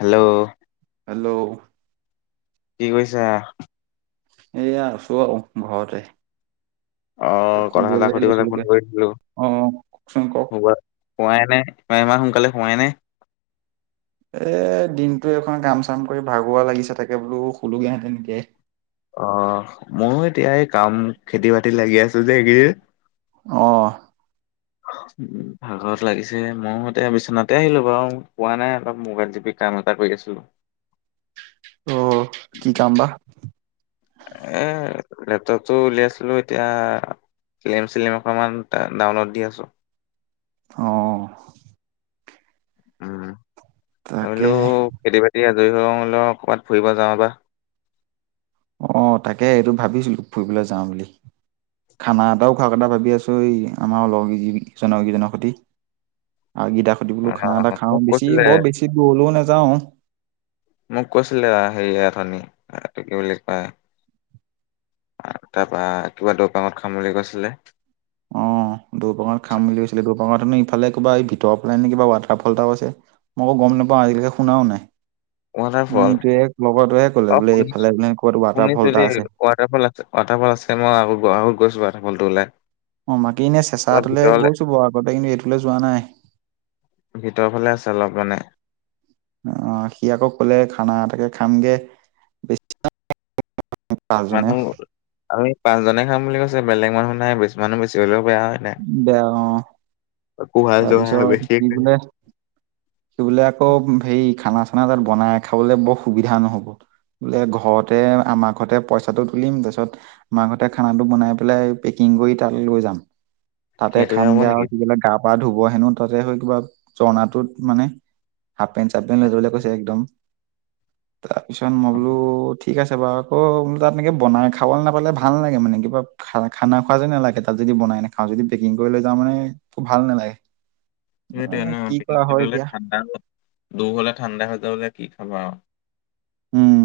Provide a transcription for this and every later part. Hello! Hello? কি কৰিছা? এ, আছোঁ আও, ঘৰতে। অ'! কথা এটা শুবলে সুধিবলে, ফোন লৈছিলোগে কৰিছিলোঁ? অ কওকচোন কওক শুৱাই নাই, ইমান সোনকালে শুৱে নে? এ, দিনটো এখন কাম- চাম কৰি, ভাগৰুৱা লাগিছে! তাকে, বোলো শুলোগে হেঁতেন, এতিয়াই। অ'! মইয়ো এতিয়া, এই কাম, খেতি বাতিত লাগি আছোঁ যে, এইকেইদিন। অ'! [inaudible] [unintelligible] ভাগৰত লাগিছে! মই এতিয়া, বিচনাতে আহিলোঁ বাৰু। শুৱা নাই, অলপ মোবাইল টিপি কাম এটা কৰি আছিলোঁ। অ'! কি কাম বা? এ, লেপটপটো উলিয়াইছিলোঁ, এতিয়া। ফিলিম-চিলিম অকণমান, ডাউনলোড দি আছোঁ। অ'! উম! তাকেহে [unintelligible] খেতি- বাতি আজৰি হ'লেও, ক'ৰবাত ফুৰিব যাওঁ, বা। অ'! তাকে, এইটো ভাবিছিলোঁ! ফুৰিবলৈ যাওঁ বুলি। খানা এটাও খোৱাৰ কথা ভাবি আছোঁ! এই, আমাৰ লগ, জনকেইজনৰ সৈতে। আৰু [unintelligible] বোলো, খানা এটা অ' খাওঁ। মোক বেছি কৈছিলে বৰ, বেছি দূৰলেও নাযাওঁ। মোক কৈছিলে, হেৰি অথনি, এইটো কি বুলি কয়? তাৰপা, কিবা দৈপাঙত খাম বুলি কৈছিলে। অ'! দৈপাঙত খাম বুলি কৈছিলে। দৈপাঙত ইফালে কিবা, এই, ভিতৰ ফালে নে, কিবা ৱাটাৰ ফ'ল এটাও আছে। মইয়ো গম নাপাওঁ। আজিলৈকে, শুনাও নাই। অ'! ৱাটাৰফল এইটোৱে, লগৰটোৱে ক'লে অ বোলে, শুনিছো এইফালে ক'ত ৱাটাৰ শুনিছো ফ'ল এটা দেই আছে। ৱাটাৰফ'ল আছে, ৱাটাৰফ'ল আছে। মই, আও, আও গৈছোঁ, ৱাটাৰফ'লটোলে। অ'! বাকী, এনেই চেঁচাটোলে গৈছোঁ বাৰু আগতে। কিন্তু, এইটোলে যোৱা নাই। এইফালে আছে, অলপ মানে। অ'! সি আকৌ ক'লে, খানা এটাকে খামগে। [unintelligible] পাঁচজনে মানুহ, আমি পাঁচজনে খাম বুলি কৈছে, বেলেগ মানুহ নাই। মানুহ বেছি হ'লেও বেয়া হয়। নাই দে অ'! কোহাল জোহাল তাৰপিছত, বেছি কি বোলে সেই বোলে, আকৌ হেৰি, খানা-চানা তাত বনাই খাবলে, বৰ সুবিধা নহ'ব। বোলে ঘৰতে, আমাৰ ঘৰতে পইচাটো তুলিম। তাৰপিছত, আমাৰ ঘৰতে খানাটো বনাই পেলাই, পেকিং কৰি তালৈ লৈ যাম। তাতে সেইটোহে হ'ব খামগে আৰু। নেকি সিবিলাক গা-পা ধুব হেনোঁ। তাতে, হৈ কিবা ঝৰনাটোত মানে। হাফ পেণ্ট- চাফ পেণ্ট ললে কৈছে একদম। ‌ তাৰ পিছত, মই বোলো ঠিক আছে বাৰু। আকৌ, তাত এনেকৈ বনাই খাবলৈ নাপালে, ভাল নালাগে মানে, কিবা। খানা-খানা খোৱা যেন নালাগে, তাত যদি বনাই নে খাওঁ। যদি, পেকিং কৰি লৈ যাওঁ মানে, খুউব ভাল নালাগে। সেইটোৱে মানে ন কি পেকিং কৰা টো হয় ল'লে এতিয়া ঠাণ্ডা, দূৰ হ'লে ঠাণ্ডা হৈ যাব যে কি খাবা আৰু উম,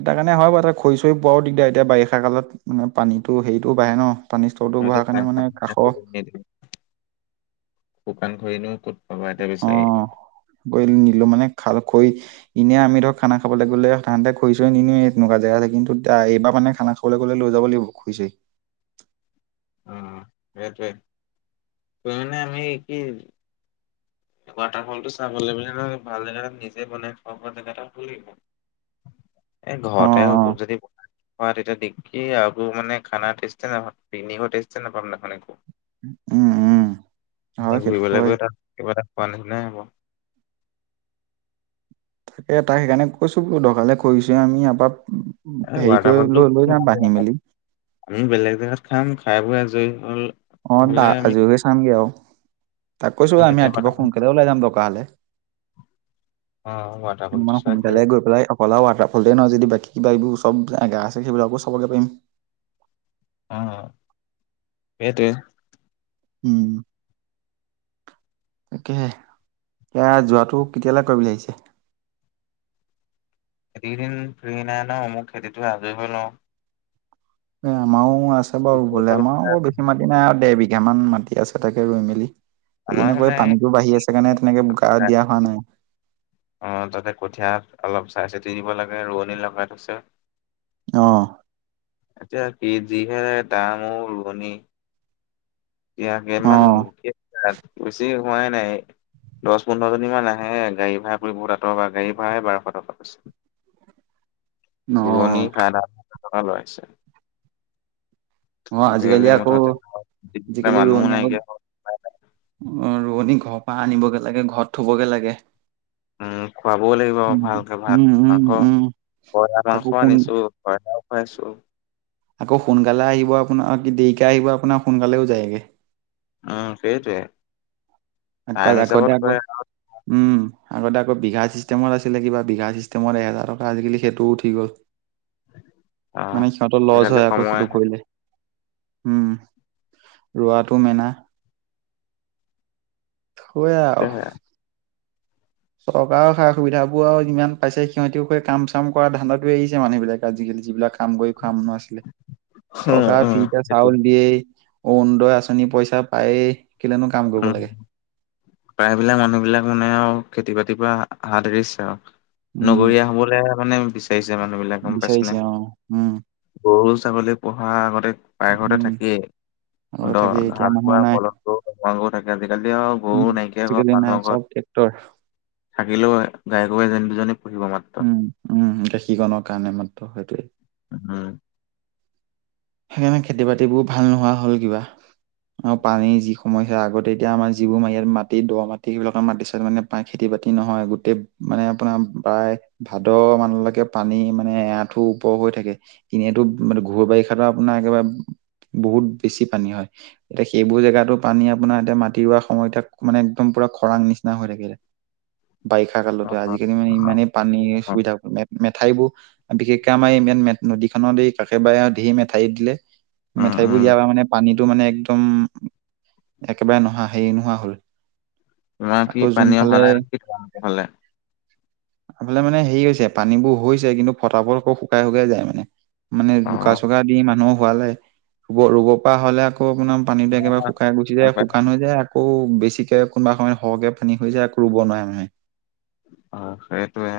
এটাৰ কাৰণে হয় বাৰু তাত খৰি চৰি পোৱাও দিগদাৰ এতিয়া বাৰিষা কালত মানে পানীটো হেৰীটো বাঢ়ে ন? পানী স্তৰটো নি বঢ়াৰ কাৰণে মানে কাষৰ [unintelligible] শুকান খৰি এনেও ক'ত পাবা এতিয়া বিচাৰি। গৈ নিলো মানে খাল খৰি ইনেয়ে আমি ধৰক খানা খাবলৈ গ'লে সাধাৰণতে খৰি চৰি নিনিওৱে তেনেকুৱা জেগালে কিন্তু এইবাৰ মানে খানা খ খাবলৈ গ'লে লৈ যাব লাগিব খৰি চৰি। অহ সেইটোৱে, তোমাৰ মানে আমি কি ৱাটাৰ ফলটো চাবলে মানে নহয় ভাল জেগা এটাত নিজে বনাই খোৱা বোৱা জেগা এটা হ'ব লাগিব। এ অ ঘৰতে হৈ অ। গ'ল যদি বনাই হয় তেতিয়া দেখি আকৌ মানে খানা টেষ্টে নাপাম। পিকনিকৰ টেষ্টে নাপাম দেখুন একো। উম উম এই হয় সেইটোত ঘূৰিবলৈ হয়। গৈ তাত কিবা এটা খোৱা নিচিনাহে হ'ব। তাকে তাইক সেইকাৰণে কৈছোঁ বোলো নহ'লে খৰি চৰি আমি ইয়াৰ এই পৰা হেৰী ৱাটাৰ কৰি ফলটো হ'লেও লৈ যাম বান্ধি মেলি আমি বেলেগ জেগাত খাম খাই বৈ আজৰি হ'ল অঁ দা হ'লে আমি আজৰি হৈ চামগে আৱ। তাক অ' কৈছোঁ আমি তেতিয়া ৱাটাৰ ৰাতিপুৱা সোনকালে ওলাই যাম দৰকা হ'লে। অঁ মানে ৱাটাৰফলটো চোৱা সোনকালে কি আৱ গৈ পেলাই অকল আৰু ৱাটাৰফলটোৱে নহয় যদি বাকী কিবা এইবোৰ চব জেগা আছে সেইবিলাকো চাবগে পাৰিম। অহ সেইটোৱে। উম। তাকেহে এতিয়া যোৱাটো কেতিয়ালে কয় বুলি আহিছে? খেতি কেইদিন ফ্ৰী নাই ন মোৰ খেতিটো আজৰি হৈ লওঁ। এ আমাৰো আছে বাৰু ৰুবলে আমাৰ আমাৰো বৰ বেছি মাটি নাই আৰু দেৰ বি বিঘা মান মাটি আছে তাকে ৰুই মেলি, এইকেইদিন আকৌ এই পানীতো বাঢ়ি আছে। সেইকাৰণে তেনেকে বোকা দিয়া হোৱা নাই। অঁ তাতে কঠিয়াত অলপ চাই চিতি দিব লাগে ৰোৱনী লগাই থৈছে। অহ। এতিয়া কি যিহে দাম অও ৰোৱনী। ইয়কে মান অ', [unintelligible] এতিয়া, বেছি হোৱাই নাই দছ পোন্ধৰ জনী মান আহে হে গাড়ী ভাড়া বহুত আঁতৰ পৰা গাড়ী ভাড়ায়ে বাৰশ টকা আছে। ৰোৱনী অ', সাত আঠ হাজাৰ টকা লৈ আছে। অঁ আজিকালি আকৌ আজিকালি মানুহো ৰোৱনী আ নাইকিয়া হ'ল অঁ ৰোৱনী ঘৰৰ পৰা আনিবগে লাগে ঘৰত থবগে লাগে। উম খুৱাবও লাগিব আৰু উম, ভালকে ভাত উম, উম, মাংস উম, বইলা তাকো মাংস কোন আনিছো। বইলাও খোৱাইছো। আকৌ সোনকালে আহিব আপোনাৰ কি দেৰিকে আহিব আপোনাৰ সোনকালেও যায়গে। উম সেইটোৱে। আক টাইম আগতে হিচাপত আকৌ কৰে উম আগতে আকৌ বিঘা চিষ্টেমত আছিলে কিবা বিঘা চিষ্টেমত এহেজাৰ টকা আজিকালি সেইটোও উঠি গ'ল। অ মানে সিহঁতৰ লজ আজিকালি হয় আকৌ সময় সেইটো আহে কৰিলে। উম, ৰোৱাটো মেনা। হয় আৱ। সেয়াই চৰকাৰৰ সা সুবিধাবোৰ আৱ যিমান পাইছে সিহঁতিবোৰে কাম চাম কৰা ধান্দাটো এৰিছে মানুহ বিলাকে আজিকালি যিবিলাক কাম কৰি খোৱা মানুহ আছিলে। উম চৰকাৰে উম ফ্ৰীতে সেইটো চাউল দিয়েই। অৰুণোদয় আঁচনিৰ পইচা পায়েই কেলেনো কাম উম কৰিব লাগে। প্ৰায়বিলাক মানুহ বিলাক মানে আৱ খেতি বাতিৰ পৰা হাত এৰিছে আৱ। উম নগৰীয়া হ'বলৈ মানে বিচাৰিছে মানুহ বিলাকে গম পাইছা', বিচাৰিছে অ', - উম', গৰু ছাগলী পোহা আগতে পাইঘৰতে উম থাকিয়েই, আগতে থাকেই ধৰ এতিয়া হাল মানুহ বোৱা নাই ফলত', ভাং গৰুও থাকে, আজি কালি আওঁ', উম', আজিকালি নাই, চব ট্ৰেক্টৰ', থাকিলেও গায় গৰু এজনী - দুজনী পোহিব মাত', উম', - উম', গাখীৰখনৰ কাৰণে মাত্ৰ সেইটোয়েই', উ', -উম', সেইকাৰণে খেতি - বাতিবোৰ ভাল নোহোৱা হ'ল কিবা', আৰু পানী যি সময় হে আগতে এতিয়া আমাৰ যিবোৰ মা ইয়াত মাটি দ মাটি সেইবিলাক মাটি চাই মানে', তাত খেতি - বাতি নহয় গোটেই মানে আপোনাৰ প্ৰায়', ভাদ মানলৈকে পানী মানে এআঠু ওপৰ হৈ থাকে, এনেতো মানে ঘোৰ বাৰিষা', তেখেতৰ আপোনাৰ একেবাৰে ব', -বহুত বেছি পানী হয়', এতিয়া সেইবোৰ জেগাতো পানী আপোনাৰ এতিয়া মাটি ৰোৱা সময়তে মানে একদম পুৰা খৰাং নিচিনা হৈ থাকিলে', বাৰিষা অ কালতো আজিকালি অ মানে ইমানেই পানী অ সুবিধা মে', মেঠাইবোৰ, বিশেষকে আমাৰ ইমান নদীখনত কাষেবাৰে ধেৰ মেঠাৰি দিলে', উম মেঠাইবোৰ উম দিয়াৰ পৰা মানে পানীতটো মানে একদম, একেবাৰে নোহা হেৰি নোহোৱা হ'ল', তোমাৰ কি আকৌ পানী যোনফালে অহা নাই কি তোমালোকৰ ফালে? আমাৰ ফালে মানে হেৰি হৈছে পানীবোৰ হৈছে কিন্তু ফটাফট আকৌ শুকাই - শুকাই যায় মানে', মানে অ বোকা - চোকা দি মানুহ হোৱালে', ৰো', - ৰোব পৰা হ'লে আকৌ আপোনাৰ পানীটো বেয়াকে বাৰো শুকাই গুচি যায় শুকান হৈ যায়', আকৌ বেছিক কে কোনোবা সময়ত সৰহকে পানী হৈ যায় আকৌ ৰোব নোৱাৰে মানুহে', অ', সেইটোৱে',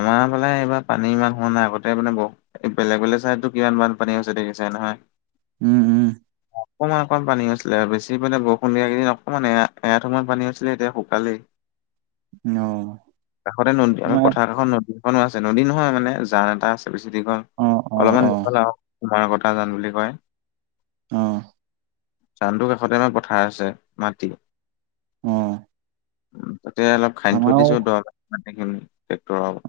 আমাৰ ফালে এইবাৰ পানী ইমান হোৱা নাই আগতে মানে বহু', এই বেলেগ - বেলেগ চাইডতটো কিমান বানপানী হৈছে দেখিছাই নহয়', উম', - উম', অ', অকমান অকমান পানী হৈছিলে আৰু বেছি পানে বৰষুণ দিয়া কেইদিন অকমান এয়া এআঠু সমান পানী হৈছিলে এতিয়া শুকালেই', অ কাষতে নদী আমা', আমাৰ কাষত নদী এখনো আছে নদী নহয় মানে জান এটা আছে বেছি দীঘল, অ অ অলপমান অ দীঘল আৰু', তোমাৰ কটা জান বুলি কয়', উম', জানটো কাষতে আমাৰ পথাৰ আছে মাটি', অহ', উ', তাতে অলপ খান্দি থৈ দিছোঁ দ মাটি খিনি',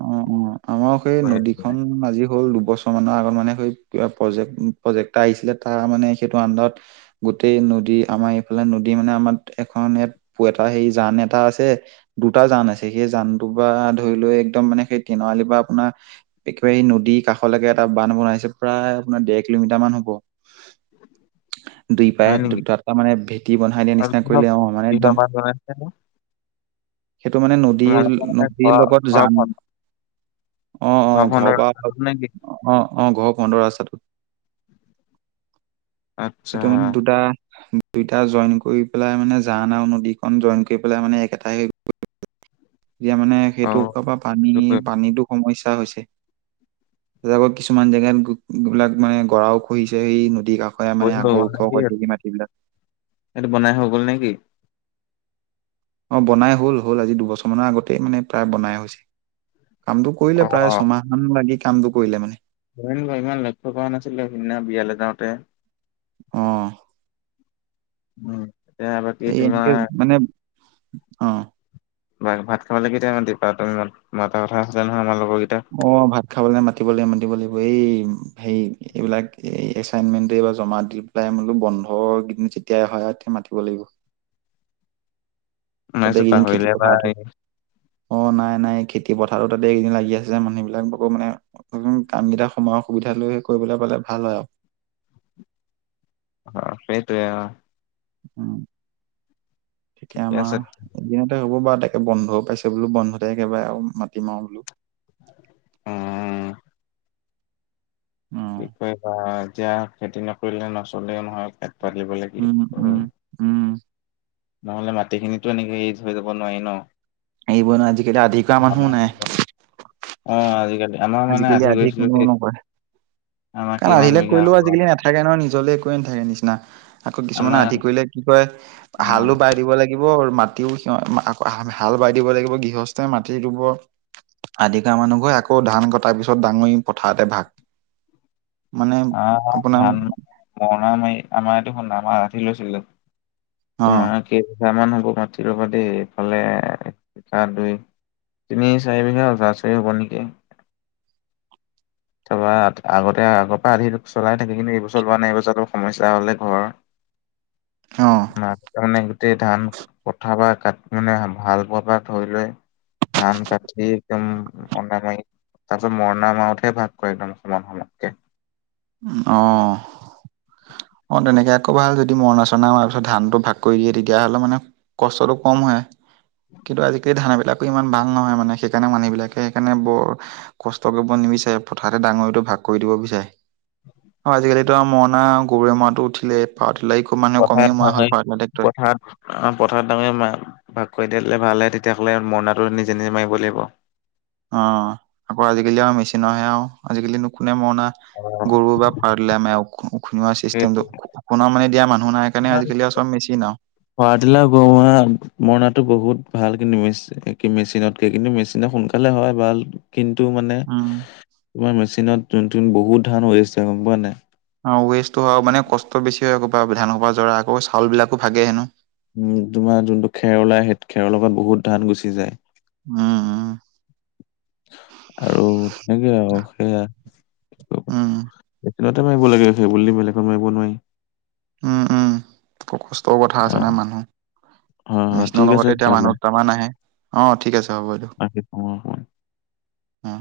অ', - অ', আমাৰ সেই কঢ়িয়াই পেলাই। নদীখন আজি হ'ল দুবছৰ', ছহ মাহ মানৰ আগত মানে সেই প্ৰজেক্ট উম', প্ৰজেক্ট এটা আহিছিলে তাৰ মানে সেইটো আন্ডাৰত', গোটেই নদী আমাৰ এইফালে নদী মানে আমাৰ এখন ইয়াত', পু এটা সেই জান এটা আছে, দুটা জান আছে, সেই জানটোৰ পৰা ধৰি লোৱা এক', একদম মানে সেই তিনিআলি পৰা আপোনাৰ এহ্', একেবাৰেই এই নদীৰ কাষলৈকে এটা বান্ধ বনাইছে প্ৰায় আপোনাৰ দেৰ কিলোমিটাৰ মান হ'ব', উম', দুই পায়ে হয় নেকি, দুটা এটা মানে ভেটি বনাই দিয়া আৰু নিচিনা কিহ কৰিলে অ মানে - একদম কিহৰ বান্ধ বনাইছেনো? সেইটো মানে নদীৰ - মানে নদীৰ ঘৰ লগত ঘৰ জান', অ', - অ', ঘৰৰ ফ্ৰণ্টৰ পৰা, ৰাস্তাটোত নে অ', - অ', ঘৰৰ পোন্ধৰ ৰাস্তাটো', আচ্ছা সেইটো মানে দুটা উম', দুইটা জইন কৰি পেলাই মানে জান আৰু নদীখন জইন কৰি পেলাই মানে একেটাই হৈ গ'ল', এতিয়া মানে অ সেইটো ওপৰৰ পৰা পানী, সেইটো কৰিব পানীটো সমস্যা হৈছে', আকৌ কিছুমান জেগাত গ', -গ', বিলাক মানে গৰাও খহিছে সেই নদীৰ কাষ', হয় মানে কৰিলো আগৰ ওখ হৈ পলি মাটিবিলাক', এইটো বনাই হৈ গ'ল নেকি? অ বনাই হ'ল হ'ল আজি দুবছৰ মানৰ আগতে মানে প্ৰায় বনাই হৈছে কামটো কৰিলে অ প্ৰায় ছমাহ মান লাগি কামটো কৰিলে মানে [unintelligible] ইমান লক্ষ্য কৰা নাছিলো সিদিনা বিয়ালৈ যাওঁতে। অ উম এতিয়া বাকী এই তোমাৰ এনেকে মানে অ ভাত ভাত খাবলে কেতিয়া মাতিবা তুমি মোক মাতাৰ কথা আছিলে নহয় আমাৰ লগৰকেইটা অ ভাত খাবলৈ মাতিব লাগিব মাতিব লাগিব এই হেৰি এইবিলাক এই এচাইনমেণ্টটো বা জমা দিব দি পেলাই বোলো বন্ধ গিদিন যেতিয়াই হয় আও তেতিয়া মাতিব লাগিব। মই হতহ ভাবিছো এই কেইদিন খেতি পাহৰিলে বা পথাৰতো এই অ নাই নাই খেতি পথাৰো তাতে এইকেইদিন লাগি আছে মানুহ বিলাক ব আকৌ মানে অকমান কাম কেইটা সময়ৰ সুবিধা লৈ হে কৰি পেলাবলে ভাল হয় আও অ সেইটোৱে অ উম, তেতিয়া ঠিকে আছে আমাৰ এদিনতে হ'ব বাৰু তাকে বন্ধও পাইছে বোলো বন্ধতে একেবাৰে আও মাতিম আও বোলো উম উম কি কয় এটা এতিয়া খেতি নকৰিলে নচলেও নহয় পেট পাতিবলে। উম উম উম নহলে মাটিখিনিতো এনেকে এৰি থৈ যাব নোৱাৰি ন। এইবোৰ ন আজিকালি আধি কৰা মানুহো আমাৰ নাই কেইখন অ আজিকালি আমাৰ মানে আজিকালি আধি কৰিছিলো কোনোও দেই নকয় আমাৰ কাৰণ কিমান আধিলৈ বিঘা কৰিলেও হ'ব আজিকালি নেথা থাকে নহয় নিজলে একোৱে নাথাকে নিচিনা আকৌ কিছুমানে আমাৰ আধি কৰিলে কি কয় উম হালো বাই দিব লাগ লাগিব আৰু মাটিও সি হাল বাই দিব লাগিব গৃহস্থই মাটি ৰুব আধা কৰা মানুহ ঘৱে আকৌ ধান কটাৰ পিছত ডাঙৰি পথাৰতে ভাগ। মানে আহ ধান আপোনাৰ- মৰণা মাৰি আমাৰ এয়াটোদেখোন আমাৰ আধি লৈছিলো অ', তোমাৰ কেই বিঘা মান হ'ব মাটি ৰবা দেই এইফালে সাত দুই তিনি-চাৰি বিঘা ওচৰা-ওচৰি হ'ব নেকি। তাপা আগতে আগ পা আধিটো চলাই থাকে কিন্তু এইবছৰ লোৱা নাই এই বছৰতো সমস্যা হ'লে ঘৰ অ মাঠটো মানে গোটেই ধান পঠা বা কাটি মানে ভাল পোৱাৰ পৰা ধৰি লৈ ধান কাঠি একদম মৰনা মাই তাৰপিছত মৰণা মাওতেহে ভাগ কৰে একদম সমান সমানকে উম অহ অ তেনেকে আকৌ ভাল যদি মৰণা চৰণা মাৰ পিছত ধান টো ভাগ কৰি দিয়ে তেতিয়াহ'লে মানে কষ্টটো কম হয়। কিন্তু আজিকালি ধানবিলাক ইমান ভাল নহয়। মানে সেইকাৰণে মানুহবিলাকে সেইকাৰণে বৰ কষ্ট কৰিব নিবিচাৰে পথাৰতে ডাঙৰিটো ভাগ কৰি দিব বিচাৰে- অ আজিকালিতো আৰু মৰণা গৰুৱে, মৰাটো উঠিল পাৱাৰতেলাৰ খুব মানুহে কমেই মৰা হল পাৱাৰ টেলাৰ টেক্টৰে অ পথাৰত ডাঙৰিয়া ভাগ কৰি দিলে ভাল হয়। তেতিয়াহ'লে মৰণাটো নিজে নিজে মাৰিব লাগিব অ আকৌ আজিকালি আও মেচিনৰহে আও আজিকালি কোনো মৰণা, গৰু, বা পাৱাৰ টেলাৰে মাৰে আও খুনোৱা চিষ্টেমটো সেইটোৱে। খুনোৱা মানে দিয়া মানুহ নাই কাৰণে আজিকালি আৰু চব মেচিন আও পাৱাৰ টেলাৰ, গাৰু [unintelligible] মৰণটো বহুত ভালকে মিছ কি মেচিনতকে কিন্তু মেচিনে সোনকালে হয় ভাল কিন্তু মানে উম তোমাৰ মেচিনত যোন টোন বহুত ধান ৱেষ্ট হয় গম পোৱা নাই অ ৱেষ্টটো হয় মানে কষ্ট বেছি হয় আকৌ পাৱাৰবিলাই যৰা আকৌ চাউল বিলাকো ভাগে হেনো। উম তোমাৰ যোনটো খেৰ উলাই সেই খেৰৰ লগত বহুত ধান গুচি যায়। উম উম আৰু তেনেকে আৰু সেইয়া উম এইপিনে ত মাৰিব লাগে সেইবোলি বেলেগত মাৰিব নোৱাৰি। উম-উম কষ্টৰ কথা অ আছে। হয় ন মানুহ হয় মিচিনৰ ঠিক আছে লগতে এতিয়া তেতিয়াহ'লে মানুহদুটামান আহে অ ঠিক আছে হ'ব বাইদউ, ৰাখিছোঁ অ।